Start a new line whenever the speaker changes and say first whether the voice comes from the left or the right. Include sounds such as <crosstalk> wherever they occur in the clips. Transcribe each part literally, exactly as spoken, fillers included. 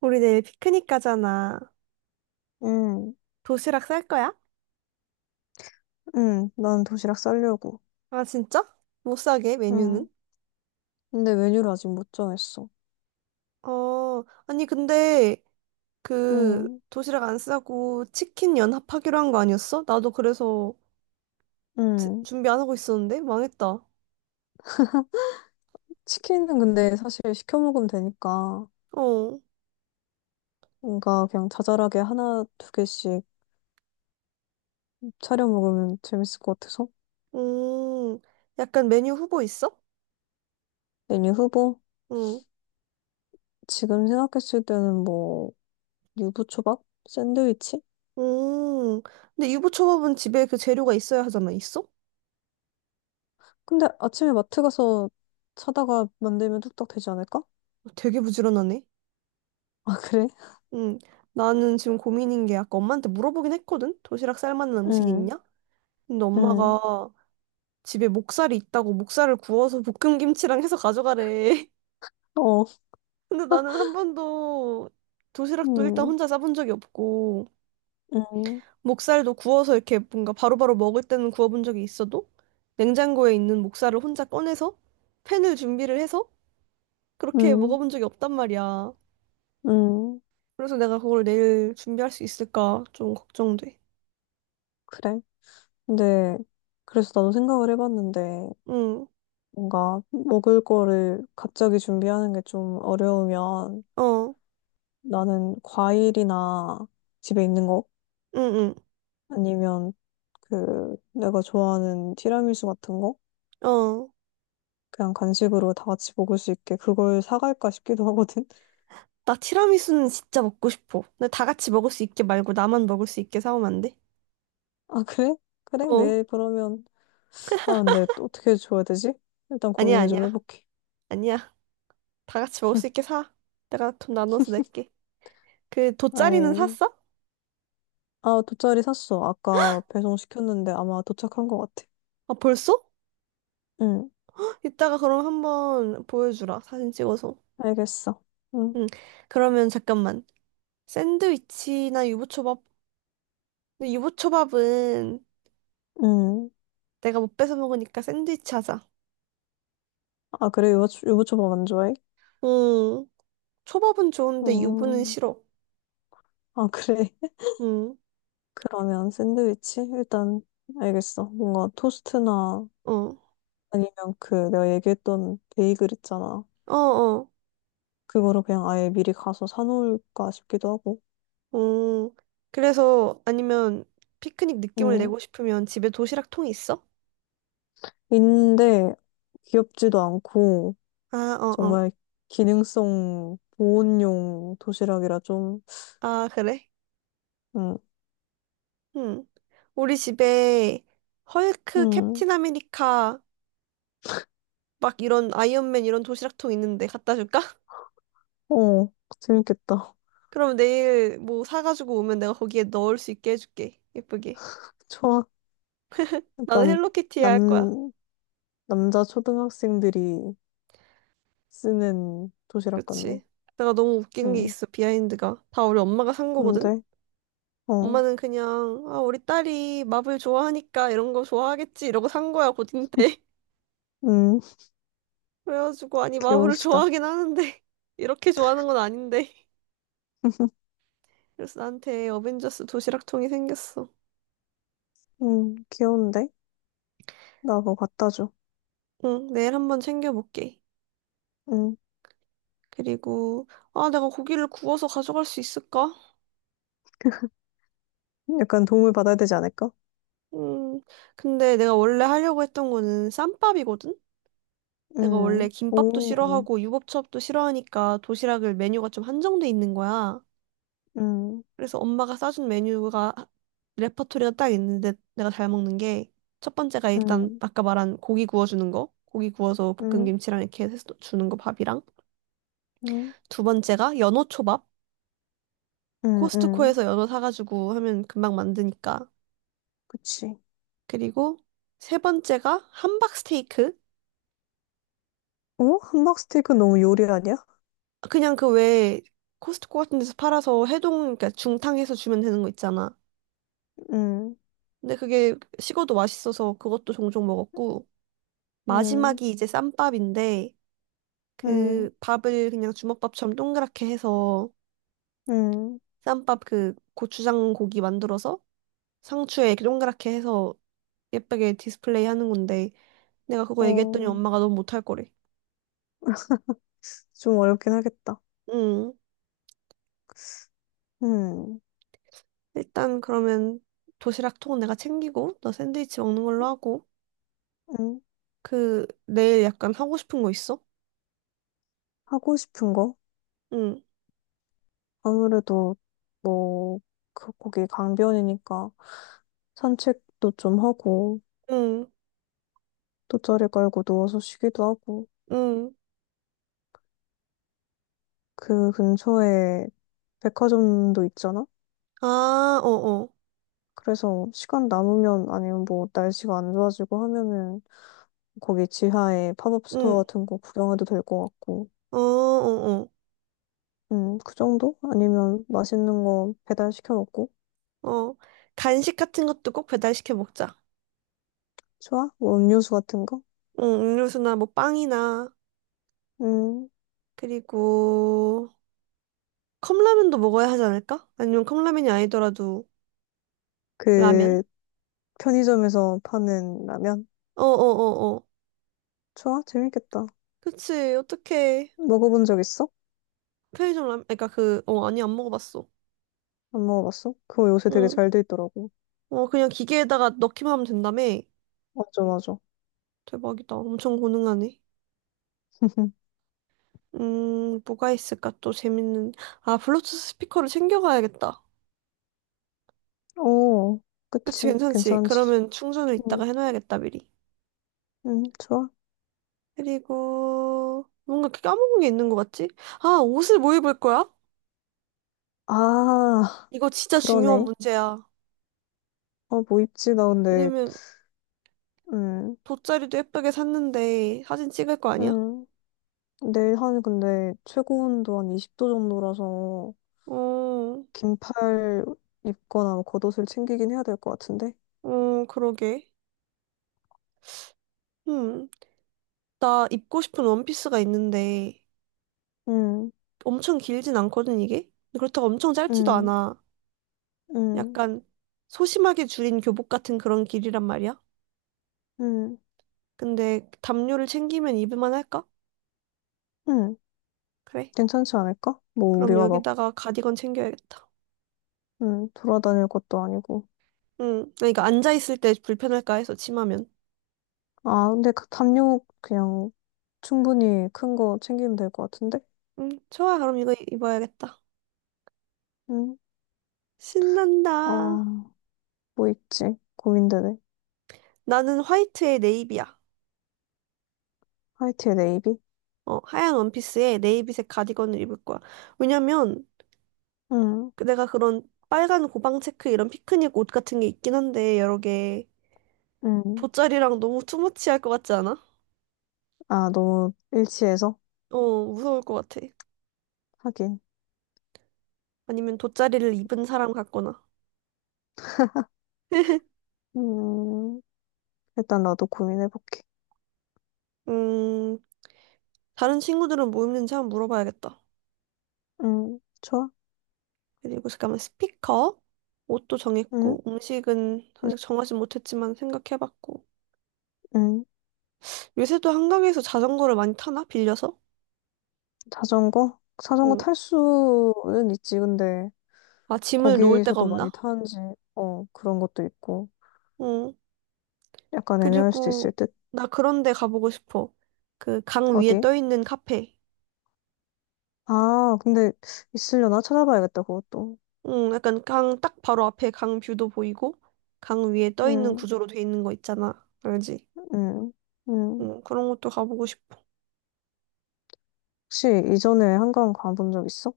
right: 우리 내일 피크닉 가잖아.
left: 응,
right: 도시락 쌀 거야?
left: 응, 난 도시락 싸려고.
right: 아, 진짜? 못 사게, 메뉴는?
left: 응. 근데 메뉴를 아직 못 정했어.
right: 어, 아니, 근데, 그,
left: 응,
right: 도시락 안 싸고 치킨 연합하기로 한 거 아니었어? 나도 그래서 제-
left: 응.
right: 준비 안 하고 있었는데? 망했다.
left: 치킨은 근데 사실 시켜 먹으면 되니까
right: 어,
left: 뭔가 그냥 자잘하게 하나, 두 개씩 차려 먹으면 재밌을 것 같아서.
right: 음, 약간 메뉴 후보 있어?
left: 메뉴 후보?
right: 응,
left: 지금 생각했을 때는 뭐, 유부초밥? 샌드위치?
right: 음. 근데 유부초밥은 집에 그 재료가 있어야 하잖아. 있어? 어,
left: 근데 아침에 마트 가서 사다가 만들면 뚝딱 되지 않을까? <laughs>
right: 되게 부지런하네.
left: 아, 그래?
right: 응, 나는 지금 고민인 게 아까 엄마한테 물어보긴 했거든? 도시락 쌀 만한 음식이
left: 응,
right: 있냐? 근데
left: 응.
right: 엄마가 집에 목살이 있다고 목살을 구워서 볶음김치랑 해서 가져가래. <laughs>
left: 어,
right: 근데 나는 한 번도 도시락도 일단
left: 응,
right: 혼자 싸본 적이 없고,
left: 응,
right: 목살도 구워서 이렇게 뭔가 바로바로 먹을 때는 구워본 적이 있어도, 냉장고에 있는 목살을 혼자 꺼내서 팬을 준비를 해서 그렇게
left: 응,
right: 먹어본 적이 없단 말이야.
left: 응.
right: 그래서 내가 그걸 내일 준비할 수 있을까 좀 걱정돼.
left: 그래. 근데 그래서 나도 생각을 해봤는데
right: 응,
left: 뭔가 먹을 거를 갑자기 준비하는 게 좀 어려우면
right: 어,
left: 나는 과일이나 집에 있는 거
right: 응,
left: 아니면 그 내가 좋아하는 티라미수 같은 거
right: 응, 어.
left: 그냥 간식으로 다 같이 먹을 수 있게 그걸 사갈까 싶기도 하거든. <laughs>
right: 나 티라미수는 진짜 먹고 싶어. 근데 다 같이 먹을 수 있게 말고 나만 먹을 수 있게 사오면 안 돼?
left: 아 그래? 그래?
right: 어.
left: 내일 그러면 아 근데 또 어떻게 줘야 되지? 일단
right: 아니야,
left: 고민을 좀
right: 아니야,
left: 해볼게.
right: 아니야. 다 같이 먹을 수 있게 사. 내가 돈 나눠서 낼게. 그 돗자리는
left: 아이
right: 샀어?
left: 아 돗자리 샀어. 아까 배송 시켰는데 아마 도착한 것 같아.
right: 아, 벌써?
left: 응.
right: 헉, 이따가 그럼 한번 보여주라. 사진 찍어서.
left: 알겠어. 응,
right: 응. 그러면 잠깐만. 샌드위치나 유부초밥. 근데 유부초밥은
left: 응.
right: 내가 못 뺏어 먹으니까 샌드위치 하자.
left: 아, 그래, 유부, 유부초밥 안 좋아해?
right: 응. 초밥은 좋은데 유부는
left: 음,
right: 싫어.
left: 아, 그래. <laughs>
right: 응.
left: 그러면 샌드위치? 일단, 알겠어. 뭔가 토스트나
right: 어.
left: 아니면 그 내가 얘기했던 베이글 있잖아.
right: 어, 어.
left: 그거를 그냥 아예 미리 가서 사놓을까 싶기도 하고.
right: 응. 그래서 아니면 피크닉 느낌을
left: 음,
right: 내고 싶으면 집에 도시락 통이 있어?
left: 있는데 귀엽지도 않고
right: 아, 어, 어.
left: 정말 기능성 보온용 도시락이라 좀,
right: 아, 그래?
left: 음,
right: 응. 우리 집에 헐크,
left: 음,
right: 캡틴 아메리카 막 이런 아이언맨 이런 도시락통 있는데 갖다 줄까? <laughs>
left: 어, 재밌겠다.
right: 그럼 내일 뭐 사가지고 오면 내가 거기에 넣을 수 있게 해줄게. 예쁘게.
left: <laughs> 좋아.
right: 나는
left: 약간
right: 헬로키티 할 거야.
left: 남, 남자 초등학생들이 쓰는 도시락 같네.
right: 그치? 내가 너무 웃긴 게
left: 음,
right: 있어, 비하인드가. 다 우리 엄마가 산 거거든?
left: 근데, 어,
right: 엄마는 그냥, 아, 우리 딸이 마블 좋아하니까 이런 거 좋아하겠지. 이러고 산 거야, 고딩
left: <laughs>
right: 때.
left: 음,
right: <laughs> 그래가지고, 아니, 마블을
left: 귀여우시다.
right: 좋아하긴 하는데, <laughs> 이렇게 좋아하는 건 아닌데. 그래서 나한테 어벤져스 도시락통이 생겼어.
left: 음, 귀여운데? 나 그거 갖다 줘.
right: 응, 내일 한번 챙겨볼게.
left: 음,
right: 그리고, 아, 내가 고기를 구워서 가져갈 수 있을까?
left: 약간 도움을 받아야 되지 않을까?
right: 음, 근데 내가 원래 하려고 했던 거는 쌈밥이거든? 내가 원래
left: 음,
right: 김밥도
left: 오,
right: 싫어하고 유부초밥도 싫어하니까 도시락을 메뉴가 좀 한정돼 있는 거야.
left: 음,
right: 그래서 엄마가 싸준 메뉴가 레퍼토리가 딱 있는데 내가 잘 먹는 게 첫 번째가 일단
left: 음,
right: 아까 말한 고기 구워주는 거. 고기 구워서
left: 음,
right: 볶음김치랑 이렇게 해서 주는 거 밥이랑.
left: 음,
right: 두 번째가 연어 초밥.
left: 음, 음,
right: 코스트코에서 연어 사가지고 하면 금방 만드니까.
left: 그치.
right: 그리고 세 번째가 함박 스테이크.
left: 어? 함박 스테이크 너무 요리 아니야?
right: 그냥 그 왜 코스트코 같은 데서 팔아서 해동, 그러니까 중탕해서 주면 되는 거 있잖아.
left: 음,
right: 근데 그게 식어도 맛있어서 그것도 종종 먹었고,
left: 음,
right: 마지막이 이제 쌈밥인데,
left: 음,
right: 그 밥을 그냥 주먹밥처럼 동그랗게 해서,
left: 음,
right: 쌈밥 그 고추장 고기 만들어서 상추에 이렇게 동그랗게 해서 예쁘게 디스플레이 하는 건데, 내가 그거
left: 어,
right: 얘기했더니 엄마가 너무 못할 거래.
left: 좀 어렵긴 하겠다.
right: 응.
left: 음,
right: 일단 그러면 도시락 통은 내가 챙기고 너 샌드위치 먹는 걸로 하고
left: 음,
right: 그 내일 약간 하고 싶은 거 있어?
left: 하고 싶은 거?
right: 응,
left: 아무래도 뭐, 그 거기 강변이니까 산책도 좀 하고,
right: 응,
left: 돗자리 깔고 누워서 쉬기도 하고,
right: 응.
left: 그 근처에 백화점도 있잖아?
right: 아, 어어,
left: 그래서 시간 남으면 아니면 뭐 날씨가 안 좋아지고 하면은 거기 지하에 팝업 스토어
right: 응,
left: 같은 거 구경해도 될 것 같고,
right: 어어어,
left: 음, 그 정도? 아니면 맛있는 거 배달 시켜 먹고,
right: 어. 어. 어. 간식 같은 것도 꼭 배달시켜 먹자.
left: 좋아? 뭐 음료수 같은 거?
right: 응, 음료수나 뭐 빵이나
left: 음,
right: 그리고 컵라면도 먹어야 하지 않을까? 아니면 컵라면이 아니더라도 라면?
left: 그 편의점에서 파는 라면?
right: 어어어어.
left: 좋아? 재밌겠다.
right: 그치, 어떡해.
left: 먹어본 적 있어?
right: 편의점 라면, 그니까 그, 어, 아니, 안 먹어봤어.
left: 안 먹어봤어? 그거 요새 되게
right: 응
left: 잘 돼 있더라고.
right: 어, 그냥 기계에다가 넣기만 하면 된다며?
left: 맞아, 맞아.
right: 대박이다. 엄청 고능하네.
left: <laughs>
right: 음, 뭐가 있을까? 또 재밌는. 아, 블루투스 스피커를 챙겨가야겠다.
left: 오
right: 그치,
left: 그치.
right: 괜찮지?
left: 괜찮지.
right: 그러면 충전을
left: 응,
right: 이따가 해놔야겠다, 미리.
left: 응, 좋아.
right: 그리고, 뭔가 까먹은 게 있는 것 같지? 아, 옷을 뭐 입을 거야?
left: 아,
right: 이거 진짜 중요한
left: 그러네.
right: 문제야.
left: 어, 뭐 입지? 나 근데,
right: 왜냐면,
left: 음,
right: 돗자리도 예쁘게 샀는데, 사진 찍을 거 아니야?
left: 음. 내일 한, 근데, 최고 온도 한 이십 도 정도라서,
right: 어,
left: 긴팔 입거나 뭐 겉옷을 챙기긴 해야 될 것 같은데.
right: 어, 그러게. 음, 나 입고 싶은 원피스가 있는데,
left: 음,
right: 엄청 길진 않거든, 이게? 근데 그렇다고 엄청 짧지도
left: 음,
right: 않아.
left: 음,
right: 약간 소심하게 줄인 교복 같은 그런 길이란 말이야.
left: 음,
right: 근데 담요를 챙기면 입을만 할까?
left: 음.
right: 그래.
left: 괜찮지 않을까? 뭐,
right: 그럼
left: 우리가 막,
right: 여기다가 가디건 챙겨야겠다.
left: 음, 돌아다닐 것도 아니고.
right: 응. 그러니까 앉아있을 때 불편할까 해서 치마면.
left: 아, 근데 그 담요 그냥 충분히 큰 거 챙기면 될 것 같은데?
right: 응, 좋아. 그럼 이거 입어야겠다.
left: 응.
right: 신난다.
left: 어, 뭐 있지? 고민되네.
right: 나는 화이트에 네이비야.
left: 화이트에 네이비?
right: 어, 하얀 원피스에 네이비색 가디건을 입을 거야. 왜냐면
left: 응,
right: 그 내가 그런 빨간 고방 체크 이런 피크닉 옷 같은 게 있긴 한데 여러 개
left: 응.
right: 돗자리랑 너무 투머치할 것 같지 않아?
left: 아, 너무 일치해서?
right: 어, 무서울 것 같아.
left: 하긴.
right: 아니면 돗자리를 입은 사람 같거나.
left: 음, 일단 나도 고민해볼게.
right: 음, 다른 친구들은 뭐 입는지 한번 물어봐야겠다.
left: 응, 좋아.
right: 그리고 잠깐만 스피커, 옷도
left: 응,
right: 정했고, 음식은
left: 응,
right: 아직 정하지 못했지만 생각해봤고.
left: 응.
right: 요새도 한강에서 자전거를 많이 타나? 빌려서?
left: 자전거? 자전거
right: 응.
left: 탈 수는 있지, 근데
right: 아, 짐을 놓을 데가
left: 거기서도 많이
right: 없나?
left: 타는지, 어, 그런 것도 있고.
right: 응.
left: 약간 애매할 수도 있을
right: 그리고
left: 듯.
right: 나 그런 데 가보고 싶어. 그 강 위에
left: 어디?
right: 떠 있는 카페.
left: 아, 근데 있으려나? 찾아봐야겠다, 그것도.
right: 응, 약간 강 딱 바로 앞에 강 뷰도 보이고 강 위에 떠 있는
left: 음,
right: 구조로 돼 있는 거 있잖아. 알지?
left: 음, 음.
right: 응, 그런 것도 가보고 싶어.
left: 혹시 이전에 한강 가본 적 있어?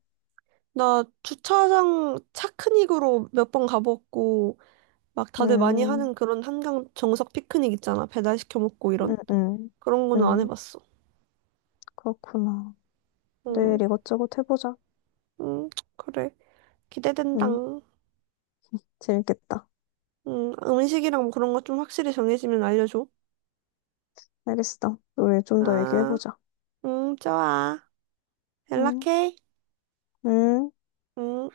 right: 나 주차장 차크닉으로 몇 번 가봤고 막 다들 많이
left: 음,
right: 하는 그런 한강 정석 피크닉 있잖아. 배달 시켜 먹고
left: 음,
right: 이런
left: 음,
right: 그런 거는 안
left: 음,
right: 해봤어.
left: 그렇구나.
right: 응,
left: 내일 이것저것 해보자.
right: 응, 그래.
left: 음,
right: 기대된당.
left: 재밌겠다.
right: 응, 음식이랑 뭐 그런 거 좀 확실히 정해지면 알려줘.
left: 알겠어. 우리 좀 더
right: 아,
left: 얘기해보자.
right: 응, 좋아.
left: 음,
right: 연락해.
left: 음.
right: 응.